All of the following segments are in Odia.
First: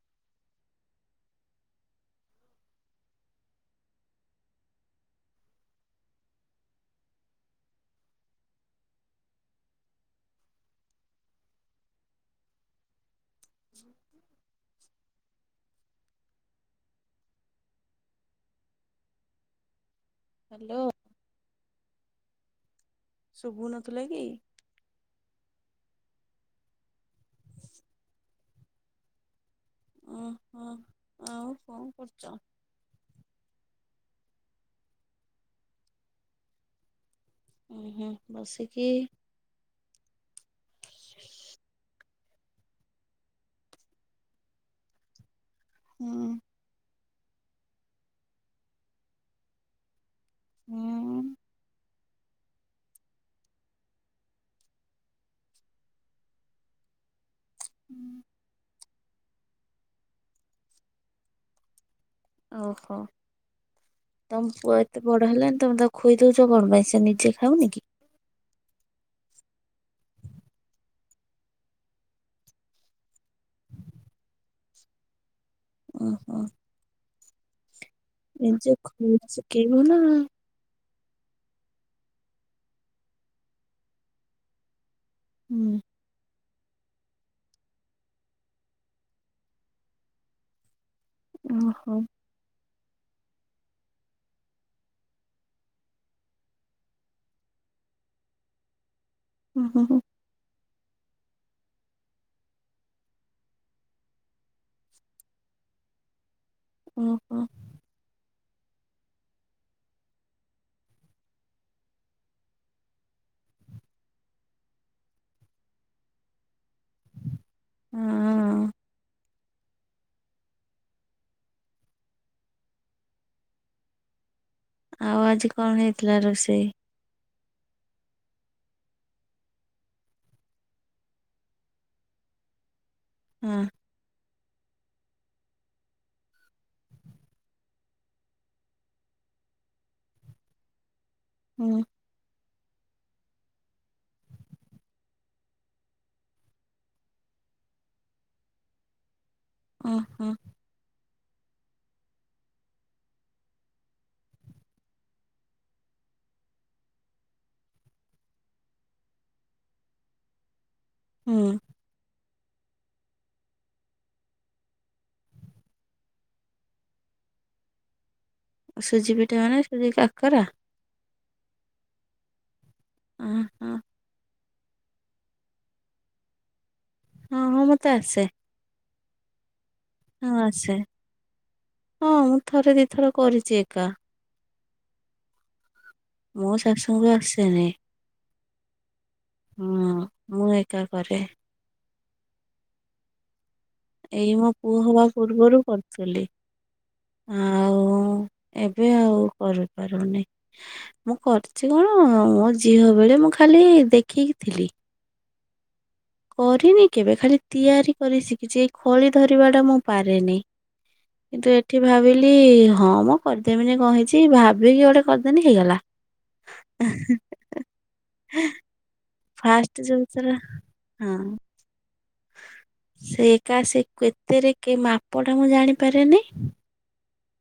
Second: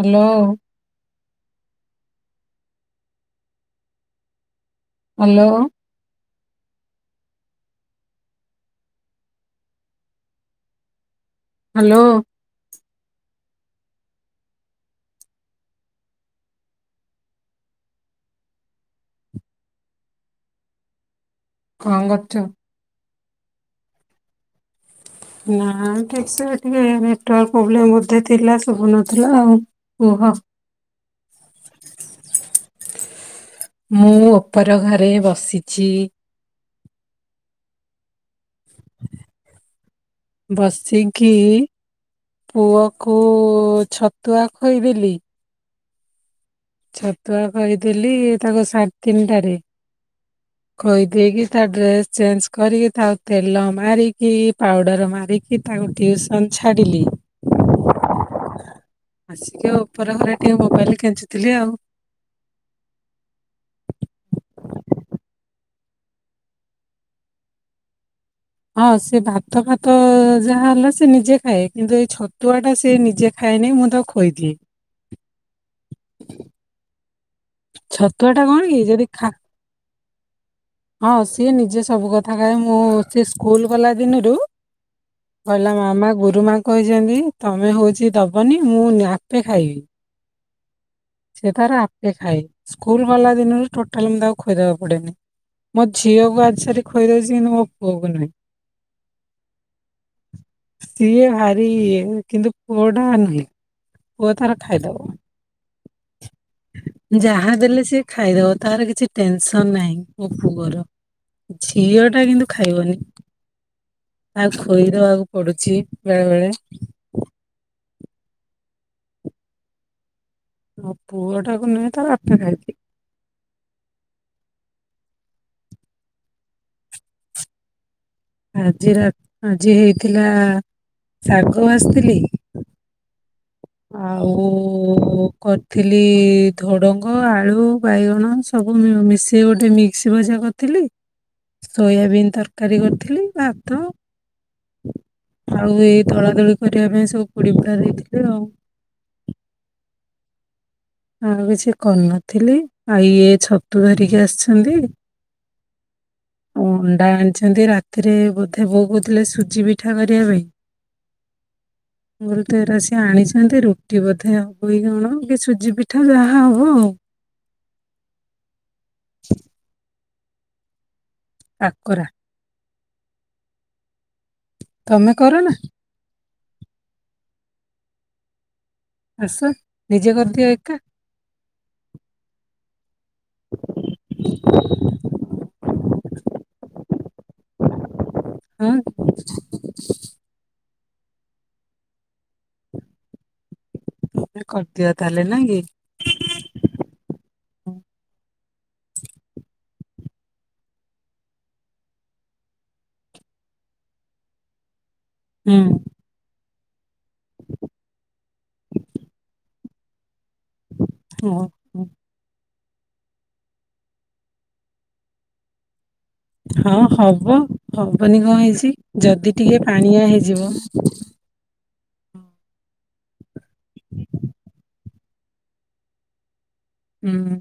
ହ୍ୟାଲୋ। ହ୍ୟାଲୋ। ହ୍ୟାଲୋ। [inaudible] ହ୍ୟାଲୋ। କଣ କରୁଚ? ଶୁଭୁ ନଥିଲା କି? ନା ଠିକ ସେ ଟିକେ ନେଟୱାର୍କ ପ୍ରୋବ୍ଲେମ୍ ବୋଧେ ଥିଲା ଶୁବୁନଥିଲା ଆଉ। କୁହ ଉଁ ହଁ ଆଉ କଣ କରୁଚ? ମୁଁ ଉପର ଘରେ ବସିଛି। ଉଁ ହୁଁ। ବସିକି ବସିକି ପୁଅକୁ ଛତୁଆ ଖୋଇଦେଲି। ହୁଁ। ଛତୁଆ ଖୋଇଦେଲି ତାକୁ ସାଢେ ତିନିଟାରେ। ହୁଁ ଖୋଇଦେଇକି ତା ଡ୍ରେସ ଚେଞ୍ଜ କରିକି ତାକୁ ତେଲ ମାରିକି ପାଉଡ଼ର ମାରିକି ତାକୁ ଟିଉସନ୍ ଛାଡ଼ିଲି। [inaudible] ଆସିକି ଆଉ ଉପର ଘରେ ଟିକେ ମୋବାଇଲ କେଞ୍ଚୁ ଥିଲି ଆଉ। ଓହୋ ତମ ପୁଅ ଏତେ ବଡ଼ ହେଲାନି ତମେ ତାକୁ ଖୋଇ ଦୋଉଚ କଣ ପାଇଁ ସେ ନିଜେ ଖାଉନି କି? ହଁ ସେ ଭାତ ଫାତ ଯାହା ହେଲା ସିଏ ନିଜେ ଖାଏ କିନ୍ତୁ ଏଇ ଛତୁଆଟା ସିଏ ନିଜେ ଖାଏନେଇ ମୁଁ ତାକୁ ଖୋଇଦିଏ। ଓହୋ। ଛତୁଆ ଟା କଣ ନିଜେ କି ଯଦି ଖୋଇ ଖା ଶିକେଇବ ନାଁ। ହଁ ସିଏ ନିଜେ ସବୁ କଥା ଖାଏ ମୁଁ ସିଏ ସ୍କୁଲ ଗଲା ଦିନୁରୁ କହିଲା ହୁଁ ମାମା ଗୁରୁମା କହିଚନ୍ତି ତମେ ହୋଉଚି ଦବନି ମୁଁ ନ ଆପେ ଖାଇବି। ସେ ତାର ଓହୋ ଆପେ ଖାଏ। ସ୍କୁଲ ଗଲା ଦିନରୁ ଟୋଟାଲି ମୁଁ ତାକୁ ଖଇଦବାକୁ ପଡ଼େନେଇ। ମୋ ଝିଅକୁ ଆଜି ସାରି ଖଇଦେଇଚି କିନ୍ତୁ ମୋ ପୁଅକୁ ନୁହେଁ। ଉଁ ହୁଁ ହୁଁ। ସିଏ ଭାରି ଇଏ କିନ୍ତୁ ପୁଅଟା ନୁହେଁ। ପୁଅ ଏଥର ଖାଇଦବ। ଓହୋ ଯାହା ଦେଲେ ସିଏ ଖାଇଦବ। ତାର କିଛି ଟେନସନ ନାହିଁ ମୋ ପୁଅର ଝିଅଟା କିନ୍ତୁ ଖାଇବନି ତା ଖୋଇଦବାକୁ ପଡ଼ୁଚି ବେଳେ ବେଳେ। ହଁ। ମୋ ଆଉ ପୁଅଟାକୁ ନୁହେଁ ତା ବାପା ଯାଏନି। ଆଉ ଆଜି କଣ ହେଇଥିଲା ରୋଷେଇ? ଆଜି ରା ଆଜି ହେଇଥିଲା ଶାଗ ଭାଜଥିଲି। ହଁ ଆଉ କରିଥିଲି ଧୁଡ଼ଙ୍ଗ ଆଳୁ ବାଇଗଣ ସବୁ ମିଉ ମିଶେଇ ଗୋଟେ ମିକ୍ସ ଭଜା କରଥିଲି। ହୁଁ ସୋୟବିନ୍ ତର୍ କାରୀ କରିଥିଲି ଭାତ ଆଉ ଏଇ ଦଳା ଦଳି କରିବା ପାଇଁ ସବୁ ପୋଡ଼ି ପୁଡ଼ା ଦେଇଥିଲି ଆଉ। ଓହୋ। ଆଉ କିଛି କରିନଥିଲି ଆ ଇଏ ଛତୁ ଧରିକି ଆସଛନ୍ତି ଅଣ୍ଡା ଆଣିଛନ୍ତି ରାତିରେ ବୋଧେ ବୋଉ କୋଉଥୁଲେ ସୁଜି ପିଠା କରିବା ପାଇଁ। ହୁଁ। ମୁଁ ଅଲି ତ ଏରା ସିଏ ଆଣିଛନ୍ତି ରୁଟି ବୋଧେ ହବ କି କଣ କି ସୁଜି ପି ଠା ଯାହା ହବ ଆଉ। ସୁଜି ପିଠା ମାନେ ସୁଜି କା କରା କାକରା। ଅଁ ହଁ। ତମେ କର ନା? ହଁ ହଁ ମତେ ଆସେ। ଆସେ? ନିଜେ ହଁ କରିଦିଅ ଆସେ। ଏକା? ହଁ ମୁଁ ଥରେ ଦି ଥର କରିଚି ଏକା। [inaudible] ମୁଁ ବି ଆସେନି। ହଁ। ହଁ ମୁଁ ଏକା କରେ। ଏଇ ମୋ ପୁଅ କରିଦିଅ ହବା ତାହେଲେ ନା ପୂର୍ବରୁ କି କରୁଥିଲି ଆଉ ଏବେ ଆଉ କରିପାରୁନି। ମୁଁ କରିଛି କଣ ମୋ ଝିଅ ବେଳେ ମୁଁ ଖାଲି ଦେଖିକି ଥିଲି। ହୁଁ କରିନି କେବେ ଖାଲି ତିଆରି କରି ଶିଖିଛି ଏଇ ଖଳି ଧରିବା ଟା ମୁଁ ପାରେନି। ହଉ କିନ୍ତୁ ଏଠି ଭାବିଲି ହଁ ମୁଁ କରିଦେମିନି କହିଛି ଭାବିକି ଗୋଟେ କରିଦେଲିି ହେଇଗଲା। ହଁ ହଁ ହବ ହବନି କଣ ହେଇଛି ଯା ଯଦି ଟିକେ ଫାଷ୍ଟ ଯୋଉ ପାଣିଆ ଥର ହେଇଯିବ ହଁ। ସେ କା ସେ କେତେରେ କେ ମାପ ଟା ମୁଁ ଜାଣିପାରେନି ହୁଁ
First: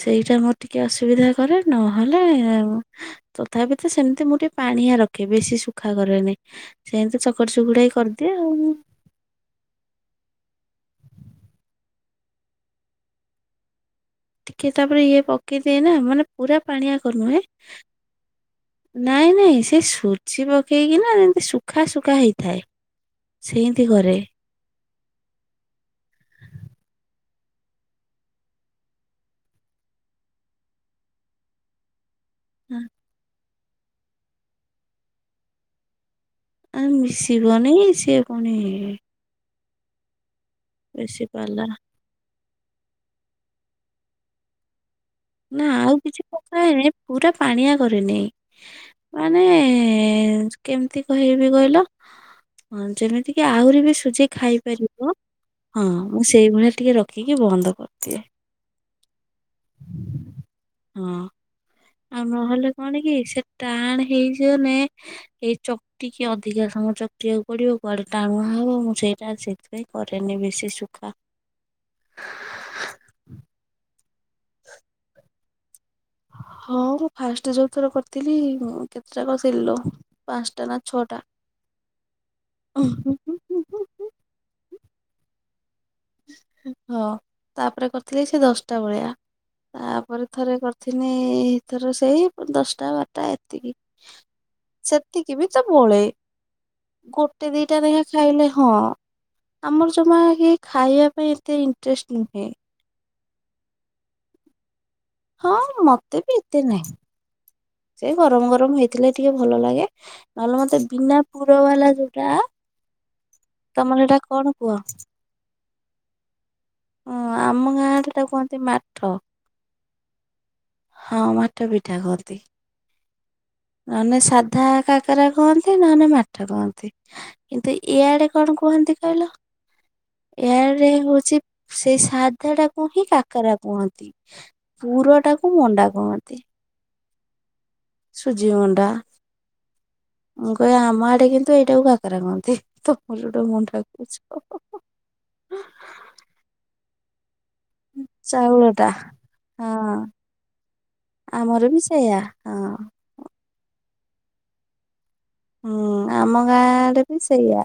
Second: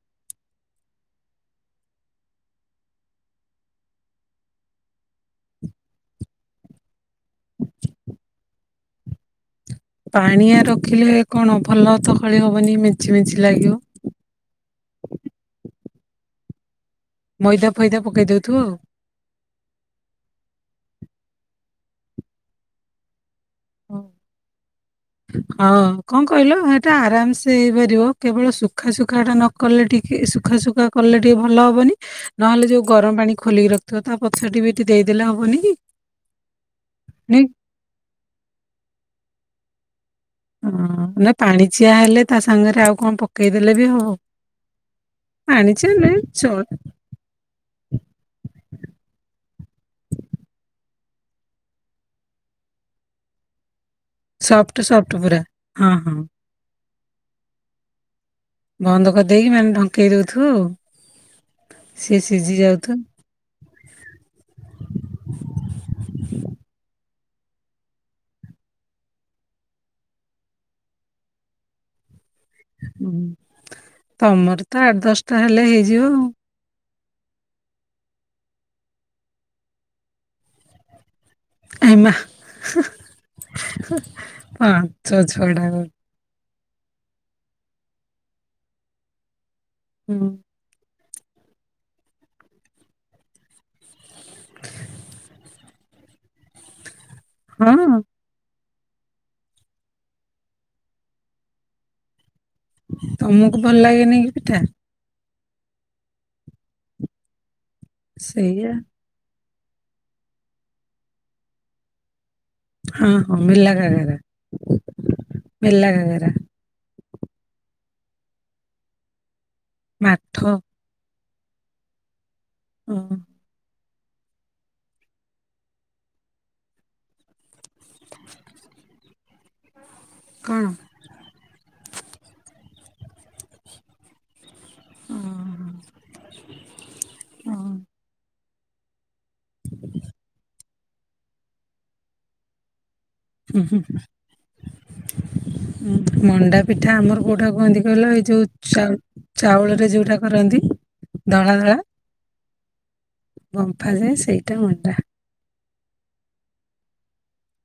ସେଇଟା ମୋର ଟିକେ ଅସୁବିଧା କରେ ନହେଲେ ତଥାପି ତ ସେମିତି ମୁଁ ଟିକେ ପାଣିଆ ରଖେ ବେଶୀ ସୁଖା କରେନି। ସେ ସେମତି ଚକଟି ଚୁକୁଟା କି କରିଦିଏ ଆଉ। ପାଣିଆ ରଖିଲେ କଣ ଭଲ ତ ଖଳି ହବନି ମେଞ୍ଚି ମେଞ୍ଚି ଲାଗିବ ଟିକେ ତାପରେ ଇଏ ପକେଇଦିଏ ନା ମାନେ ପୁରା ପାଣିଆ କରି ନୁହେଁ ମଇଦା ଫଇଦା ପକେଇ ଦଉଥିବ ନାଇଁ ନାଇଁ ସେ ସୁଜି ପକେଇକି ନା ନା ଏମିତି ଶୁଖା ଶୁଖା ହେଇଥାଏ। ସେଇତି ଆଉ। କରେ ହଁ କଣ କହିଲ ହେଟା ଆରାମସେ ହେଇପାରିବ କେବଳ ସୁଖା ସୁଖା ଟା ନକଲେ ଟିକେ ସୁଖା ସୁଖା କଲେ ଟିକେ ଭଲ ହବନି ନହେଲେ ଯୋଉ ଗରମ ପାଣି ଖୋଲିକି ରଖିଥିବ ତା ପଛ ଟ ବିି ଦେଇଦେଲେ ହବନି କି? ଆ ନାଇଁ ମିଶିବନି ସିଏ ଫୁଣି ଇ ହଁ ନା ପାଲା ପାଣିଚିଆ ହେଲେ ତା ସାଙ୍ଗରେ ଆଉ କଣ ପକେଇଦେଲେ ବି ହବ। ନା ପାଣିଚିଆ ଆଉ ନୁହେଁ କିଛି ସ କଥା ହେଇନି ପୁରା ପାଣିଆ କରିନି ମାନେ ଏଁ ଏଁ କେମିତି ହେଇବି କହିଲ ଯେମିତି କି ଆହୁରି ବି ସଫ୍ଟ ସଫ୍ଟ ଖାଇପାରିବ ପୁରା ହଁ ମୁଁ ସେଇ ଭଳିଆ ଟିକେ କି କି ବନ୍ଦ କରିଦିଏ। ବନ୍ଦ କରି ହଁ ସିଏ ଆଉ ସିଝି ନହେଲେ ଯାଉଥିବ କଣ କି ସେ ଟାଣ ହେଇଯିବନ ଏଇ ଚକଟିକି ଅଧିକା ସମ ଚକ କୁଟିବାକୁ ପଡିବ କୁଆଡେ ଟାଣୁଆ ହବ ମୁଁ ସେଇଟା ସେଥିପାଇଁ କରେନି ବେଶୀ ସୁଖା। ହୁଁ ତମର ତ ଆଠ ଦଶ ତାହେଲେ ହେଇ ଯି ଯିବ ଆଉ ହଁ ମୁଁ ଫାଷ୍ଟ ଯୋଉଥର କରିଥିଲି କେତେଟା କରି ସିଲ ପାଞ୍ଚଟା ନା ଛଅଟା। ଆମା ହଁ। ଛ ଛ ଡା ହଁ ତାପରେ କରିଥିଲି ସେ ଦଶଟା ଭଳିଆ। ତାପରେ ହୁଁ। ଥରେ କରି ଦିନିଥର ସେଇ ପ ଦଶଟା ବାରଟା ଏତିକି। ସେତିକି ବି ସବୁବେଳେ ଗୋଟେ ହଁ ଦିଟା ଲେଖାଁଏ ଖାଇଲେ ହଁ ଆମର ଜମା ଇଏ ଖାଇବା ପାଇଁ ଏତେ ଇଣ୍ଟରେଷ୍ଟ ନୁହେଁ। ତମକୁ ଭଲ ଲାଗେନି କି ପିଠା? ହଁ ମତେ ବି ଏତେ ନାହିଁ। ସେ ଗରମ ସେଇଆ ଗରମ ହେଇଥିଲେ ଟିକେ ଭଲ ଲାଗେ ନହେଲେ ମତେ ବିନା ପୁର ବାଲା ଯୋଟା ହଁ ହଁ ମିଲା କାକରା। କୁହ? ମେଲା ଗାଗରା। ହଁ ଆମ ଗାଁରେ ଟାକୁ କୁହନ୍ତି ମାଠ। ମାଥ? ହଁ ମାଟ ପିଠା କନ୍ତି। ହୁଁ ନହଲେ ସାଧା କାକରା କୁହନ୍ତି ନହଲେ ମାଠ କହନ୍ତି କିନ୍ତୁ ଇଆଡେ କଣ କୁହନ୍ତି କହିଲ? କଣ ଏଆଡେ ହଉଛି ସେଇ ସାଧା ଟାକୁ କୁହିିକା କାକରା କୁହନ୍ତି ଅଁ, ପୁର ଟାକୁ ମଣ୍ଡା କୁହନ୍ତି। ହଁ ସୁଜି ଅଣ୍ଡା [inaudible] ମୁଁ କହେ ଆମ ଆଡେ କିନ୍ତୁ ଏଇଟାକୁ କାକରା କୁହନ୍ତି ତ ହୁଁ ହୁଁ ମଣ୍ଡା ପି ଠା ଆମର କୋଉଟା କହନ୍ତି କହିଲ ଏଇ ଯୋଉ ଚାଉଳ ଟା ଚାଉ ହଁ ଚାଉଳରେ ଯୋଉଟା କରନ୍ତି ଧଳା ଆମର ଧଳା ବି ସେଇଆ ହଁ। ବମ୍ଫା ଯାଏଁ ସେଇଟା ମଣ୍ଡା। ହୁଁ ଆମ ଗାଁ ରେ ବି ସେଇଆ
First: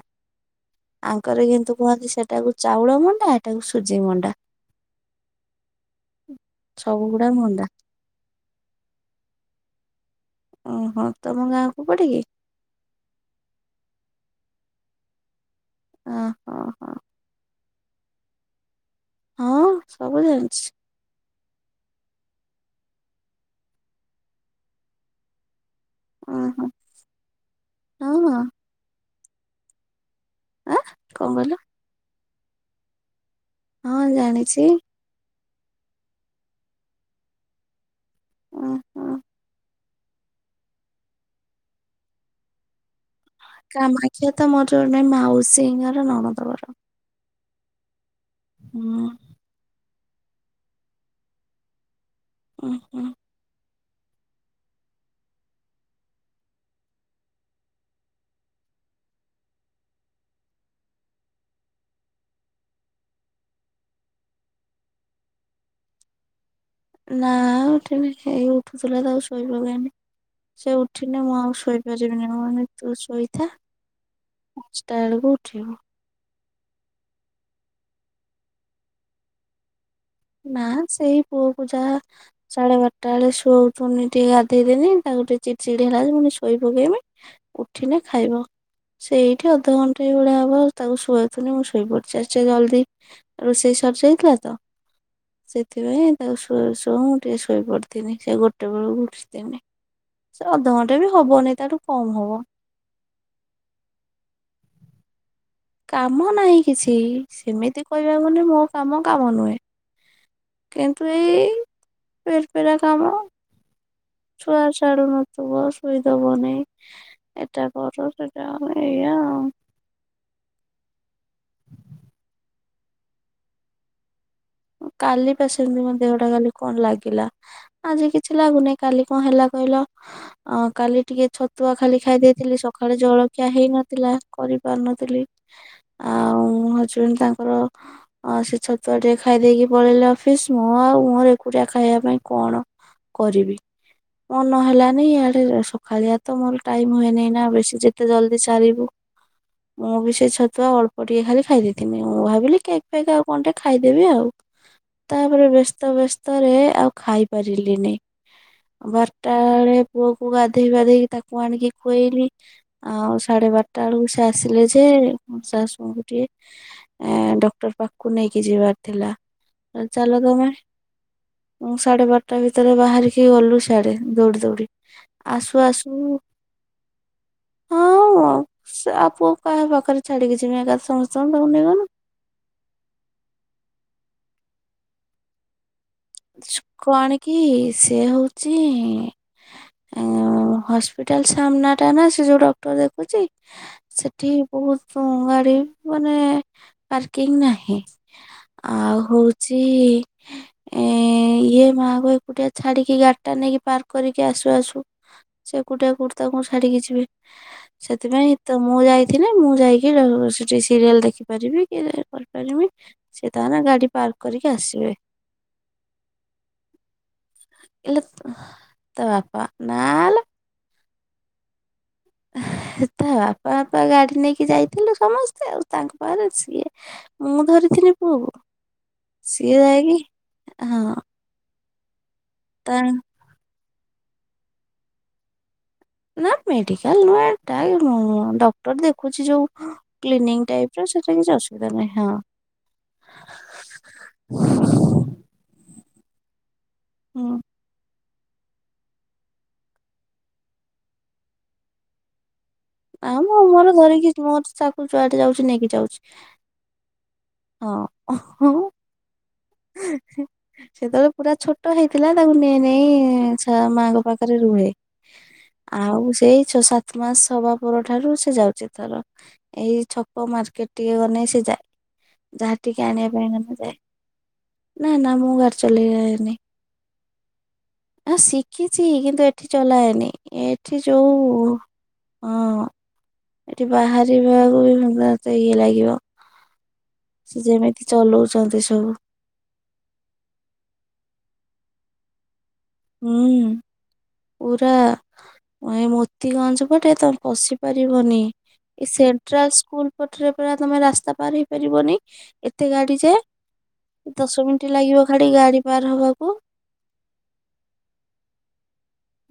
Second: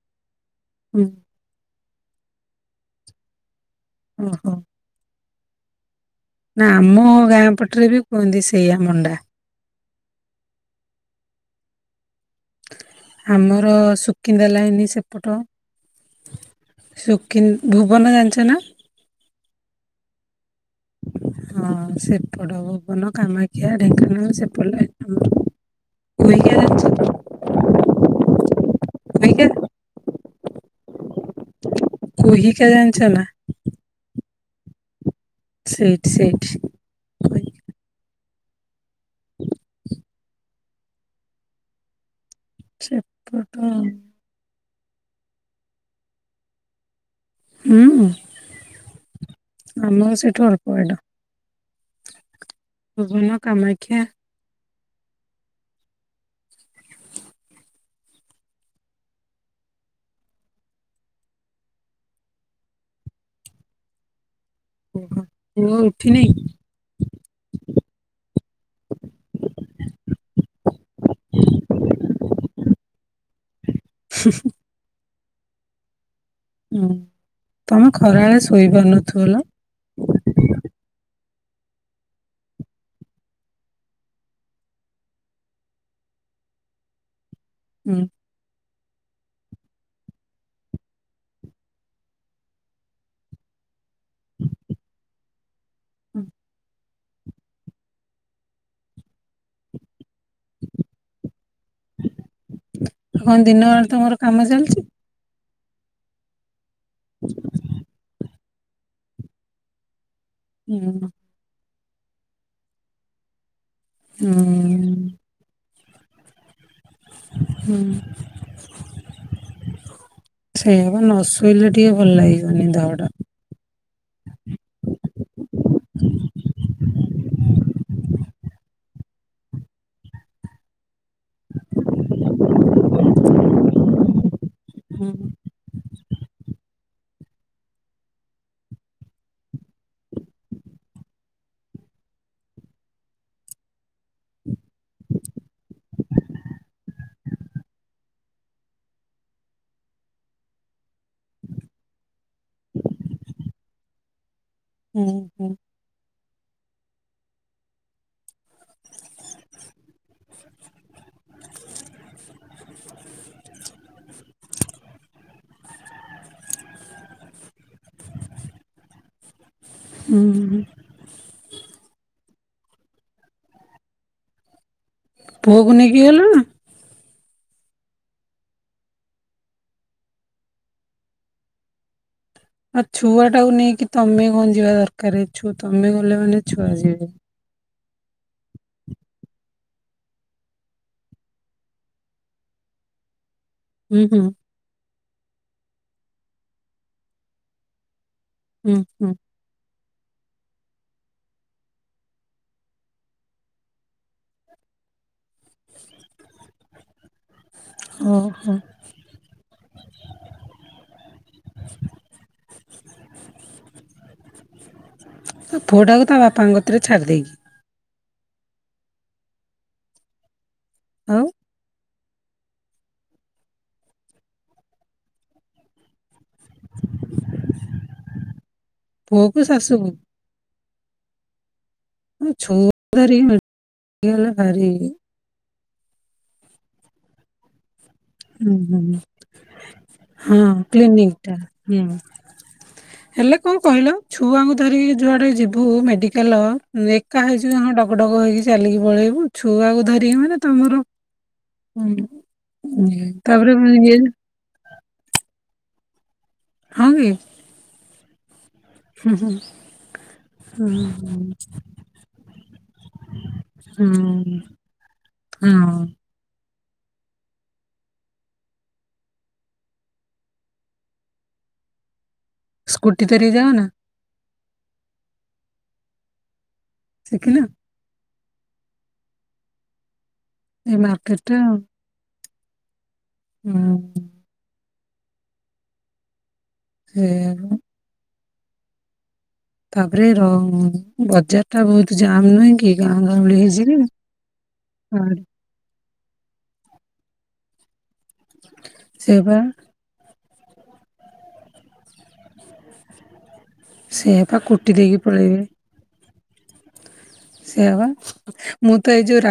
ହୁଁ, ଆଙ୍କର କିନ୍ତୁ କୁହନ୍ତି ସେଟାକୁ ଚାଉଳ ମଣ୍ଡା ଏଇଟାକୁ ସୁ ସୁଜି ମୁଣ୍ଡା। ଓହୋ ନା ଆମ ଗୁଡା ଗାଁ ମଣ୍ଡା ପଟରେ ବି କୁହନ୍ତି ସେଇଆ ମଣ୍ଡା ଓହୋ ତମ ଗାଁ କୋଉ ପଟେ କି? ଆମର ଶୁକିନ୍ଦା ଲାଇନ ସେପଟ। ଓହୋ ହଁ। ଶୁକିନ୍ ଭୁବନ ଜାଣିଛ ନା? ହଁ ସବୁ ଜାଣିଛି। ହଁ ସେପଟ ଭୁବନ କାମାକ୍ଷା ଢେଙ୍କାନାଳ ସେପଟ ଲାଇନ୍ ଆମର। ଓ କୁହିକା ହୋ ଜାଣିଛ ହଁ ହଁ। [inaudible] ଆଁ କଣ କହିଲୁ? କୁହିକା ଜାଣିଛ ନା? ହଁ ଜାଣିଛି। ସେଇଠି ସେଇଠି କୁହିକା। ଓ ହୋ। ଛେ କାମାଖ୍ୟା ତ ମୋର ଜଣେ ମାଉସୀଙ୍କର ନମନ୍ଦ ଘର। ହୁଁ। ହଁ। ଆମ ସେଇଠୁ ଅଳ୍ପ ବାଟ। ଉଁ ହୁଁ। ବିଭିନ୍ନ କାମ [unintelligible] ଓହୋ ମୁଁ ଉଠିନି ନା ଉଠିନି ଏଇ ଉଠୁଥିଲା ତା ଆଉ ଶୋଇ ପକେଇନି ସେ ଉଠିନି ମୁଁ ଆଉ ଶୋଇପାରିବିନି ମାନ ତୁ ଶୋଇଥା ପାଞ୍ଚଟା ବେଳକୁ ଉଠିବ। ହୁଁ ତମେ ଖରାବେେଳେ ଶୋଇପାରୁନଥିବ ନା? ନା ସେଇ ପୁଅକୁ ଯାହା ସାଢେ ବାରଟା ବେଳେ ଶୁଆଉଛନ୍ତି ଟିକେ ଗାଧେଇଦନି ତାକୁ ଟିକେ ଚିଡି ଚିଡି ହେଲା ପୁଣି ଶୋଇ ପକେଇମି ଉଠିନେ ହୁଁ। ଖାଇବ। ସେଇଠି ଅଧଘଣ୍ଟାଏ ଭଳିଆ ହବ ତାକୁ ଶୁୋଇଥୁନି ମୁଁ ଶୋଇ ପଡୁଛିି ଆଜି ଟିକେ ଜଲଦି ରୋଷେଇ ସରିଯାଇଥିଲା ତ ସେ ସେଥିପାଇଁ ତାକୁ ଆଉ ଶୁଆ ମୁଁ ଟିକେ ଶୋଇ ପଡିଥିନି ସେ ଗୋଟେ ବେଳକୁ ଉଠିନି ସେ ଅଧଘଣ୍ଟା ବି ହବନି ତାଠୁ କମ ହବ। କଣ ଦିନ ବଳେ ତମର କାମ ଚାଲିଛି? କାମ ନାହିଁ କିଛି ସେମିତି କହିବା କୁ ଗଲେ ମୋ ତମ କାମ ନୁହେଁ। ହୁଁ କିନ୍ତୁ ଏଇ ପେର ପେରା କାମ। ଛୁଆ ହୁଁ। ଛାଡୁନ ତୁ ବସ୍। ଶୋଇଦେବନି। ଏଟା ହୁଁ କର ସେଟା [inaudible] ଏଇଆ ସେଇଆ ପା ନ ଶୋଇଲେ ଟିକେ ଭଲ ଲାଗିବନି ଦେହଟା। କାଲି ପା ସେମିତି ମୋ ଦେହଟା ଖାଲି କଣ ଲାଗିଲା, ଆଜି କିଛି ଲାଗୁନି କାଲି କଣ ହେଲା କହିଲ, ଅଁ କାଲି। ଟିକେ ଛତୁଆ ଖାଲି ଖାଇ ଦେଇଥିଲି ସକାଳେ ଜଳଖିଆ ହେଇନଥିଲା, ହୁଁ। କରିପାରୁନଥିଲି। ଆଉଁ ହଜବେଣ୍ଡ ତାଙ୍କର ଅ ସେ ଛତୁଆଟେ। ଖାଇଦେଇକି ପଳେଇଲେ ଅଫିସ୍, ମୁଁ ଆଉ ମୋର ଏକୁଟିଆ ଖାଇବା ପାଇଁ କଣ କରିବି? ମନ ହେଲାନି ଇଆଡେ ସକାଳିଆ ତ ମୋର ଟାଇମ୍ ହୁଏନି ନା ବେଶୀ ଯେତେ ଜଲଦି ସାରିବୁ ମୁଁ ବି ସେ ଛତୁଆ ଅଳ୍ପ ଟିକେ ଖାଲି ଖାଇ ଦେଇଥିନି ମୁଁ ଭାବିଲି କେକଫେକ୍ ଆଉ କଣ ଟିକେ ଖାଇ ଦେବି ଆଉ। ହୁଁ ତାପରେ ହୁଁ ବ୍ୟସ୍ତ ବ୍ୟସ୍ତ୍। ତାରେ ଆଉ ଖାଇପାରିଲିନି, ବାରଟା ବେଳେ ପୁଅକୁ ଗାଧେଇପାଧେଇକି ତାକୁ ଆଣିକି ଖୁଆଇଲି ଆଉ ସାଢେ ବାରଟା ବେଳକୁ ସେ ଆସିଲେ ଯେ ମୋ ଶାଶୁଙ୍କୁ ଟିକେ ଡକ୍ଟର ପାଖକୁ ନେଇକି ଯିବାର୍ ଥିଲା। ଚାଲ ତମେ, ହୁଁ ମୁଁ ସାଢେ ବାର୍ ଟା ଭିତରେ ବାହାରିକି ଗଲୁ ସିଆଡେ ଦୌଡ଼ି ଦୌଡ଼ି। ପୁଅକୁ ନେଇକି ଗଲ? ହଁଅଅ ହଁ ସେ ଆଉ ପୁଅକୁ କାହା ପାଖରେ ଛାଡିକି ଯିମି ଏକଥରେ ସମସ୍ତଙ୍କୁ ତାକୁ ନେଇଗନୁ। ଆଉ ଛୁଆଟାକୁ ନେଇକି ତମେ କଣ ଯିବା ଦରକାର ଛୁତ୍ ତମେ ଗଲେ ମାନେ ଛୁଆ କୁ ଯିବେ। ଆଣିକି ସେ ହଉଛିଇଇ ଉଁ ଉଁ ହସ୍ପିଟାଲ ସାମ୍ନାଟା ନା ସେ ଯୋଉ ଡକ୍ଟର ଦେଖୁଛି। ହୁଁ ହୁଁ ସେଠି ବହୁତ୍। [inaudible] ଗାଡି ମାନେ, ପାର୍କିଙ୍ଗ୍ ନାହିଁ। ହୁଁ ଆଉ ହୁଁ। ହଉଚି ଏଁ ଏଁ ଏଁ ଏଁ ଇଏ ମାଆଙ୍କୁ ଏକୁଟିଆ ଛାଡିକି ଗାଡିଟା ନେଇକି ପାର୍କ କରିକି ଆସୁ ଆସୁ ସେ ଏକୁଟିଆ କୋଉଠି ତାଙ୍କୁ ଛାଡିକି ଯିବେ। ଏ ସେଥିପାଇଁ ଓହୋ ତ ମୁଁ ଯାଇଥିଲି ମୁଁ ଯାଇକି ସେଠି ସିରିଏଲ୍ ଦେଖିପାରିବି କି ଏ କରିପାରିବି ସେ ତାଙ୍କର ଗାଡି ପାର୍କ କରିକି ଆସିବେ। ତା ପୁଅଟାକୁ ତା ବାପାଙ୍କ କତିରେ ଛାଡ଼ି ଦେଇକି। ଆଲୋତ୍ ତା ବାପା ନାଆଲୋ ଆଉ। ହେଁ ତା ବାପାଫାପା ଗାଡି ନେଇକି ଯାଇଥିଲୁ ସମସ୍ତେ ଆଉ ତାଙ୍କ ପାଖରେ ସିଏ, ମୁଁ ଧରିଥିଲି ପୁଅକୁ ପୁଅକୁ ସିଏ ଶାଶୁକୁ ଯାଇକି ହଁ। [inaudible] ଛୁ ତା ଧରି [inaudible] [inaudible] ଭାରି ହେଇ ଯିବ। ନା ମେଡିକାଲ୍ ନୁହେ ଏଟା। [inaudible] ହୁଁ ହୁଁ, ହଁ କ୍ଲିନିକ ଟାଇପ ର ସେଟା କ୍ଲିନିକ୍ କିଛି ଟା ଅସୁବିଧା ହୁଁ ନାହିଁ ହଁ। ହେଲେ କଣ କହିଲ ଛୁଆଙ୍କୁ ଧରିିକି ଯୁଆଡେ ଯିବୁ ମେଡି ହ୍ୟାଲୋ। [inaudible] ଏକା ହୁଁ ହେଇଛୁ। [inaudible] କଟକ ହେଇକି ଚାଲିକି ପଳେଇବୁ ଛୁଆକୁ ଧରିକି ମାନେ ତମର ହୁଁ। ଆ ମୁଁ ତାପରେ ମୋର ଇଏ ଧରିକି ମୋର ତାକୁ ଯୁଆଡେ ଯାଉଛି ନେଇକି ଯାଉଛି। ହଁ କି? ଓହୋ। ହୁଁ ହୁଁ ହୁଁ ହେଁ ହୁଁ ସେତେବେଳେ ପୁରା ଛୋଟ ହେଇଥିଲା ତାକୁ ନେଇ ନେଇ ମାଙ୍କ ପାଖରେ ହୁଁ। ରୁହେ ହଁ ଆଉ ସେଇ ଛଅ ସାତ ମାସ ହବା ପର ଠାରୁ ସେ ଯାଉଛି ତର ଏଇ ଛକ ମାର୍କେଟ ଟିକେ ଗନେଇ ସେ ଯାଏ। ଯାହା ଟିକେ ସ୍କୁଟି ଆଣିବା ପାଇଁ ଧରିକି କମେ ଯାଅନା ଯାଏ। ନା ନା ମୁଁ ଘରେ ଚଲେଇ ଯାଇନି। ଶିଖିନ? ମୁଁ ଶିଖିଛି କିନ୍ତୁ ଏଠି ଚଲାଏନି। ଏଇ ଏଠି ଯୋଉ ମାର୍କେଟ ଟା ଉ ଉଁ, ହଁ। ଏ ଏଠି ମାର୍କେଟଟା। ବାହାରିବାକୁ ବି ତ ଇଏ ଲାଗିବ। ସେ ଯେମିତି ଚଲୁଛି ଛନ୍ତି ସବୁ। ତାପରେ ର ବଜାର ଟା ବହୁତ ଜାମ୍ ନୁହେଁ କି। ହୁଁ [unintelligible] ତି ଗଞ୍ ପଟେ ତମ ପଶିପାରିବି। ସେ [unintelligible] ବା ପାରେ ପା ତମେ ରାସ୍ତା ପାର ହେଇପାରିବନି ଏତେ ଗାଡି ଯେ ସେ ବା ଦଶ ମିନିଟ କୁଟି ଦେଇକି ଲାଗିବ ଖାଲି ପଳେଇବେ ଗାଡି ପାର ହବାକୁ [inaudible] [unintelligible] ମୁଁ ତ ଏଇ ଯୋଉ [unintelligible]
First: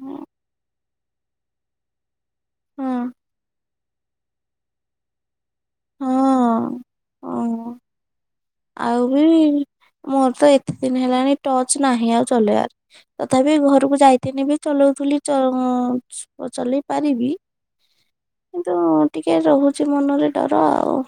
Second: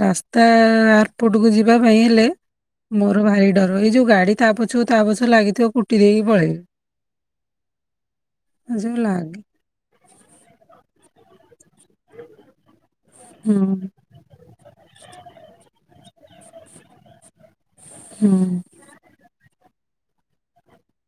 ରାସ୍ତା ଏପଟକୁ ଯିବା ପାଇଁ ହେଲେ ହଁ ମୋର ଭାରି ଡର ଏଇ ଯୋଉ ଗାଡି ତା ପଛୁ ତା ପଛୁ ଲାଗି ତ କୁଟି ଦେଇକି ପଳେଇଲୁ ହଁ ଓ [inaudible] ସେ ଆଉ ବି ଲାଗ ମୋର ତ ଏତେ ଦିନ ହେଲାଣି ଟଚ ନାହିଁ ଆଉ ଚଲେଇବାର ତଥାପି ହୁଁ ଘରକୁ ଯାଇଥିନି ବି ଚଲଉଥିଲି ଚ ଉଁ ସୁ ଚଲେଇ ପାରିବି। ହୁଁ କିନ୍ତୁ ଟିକେ ରହୁ ଛି ମନରେ ତର ଆଉ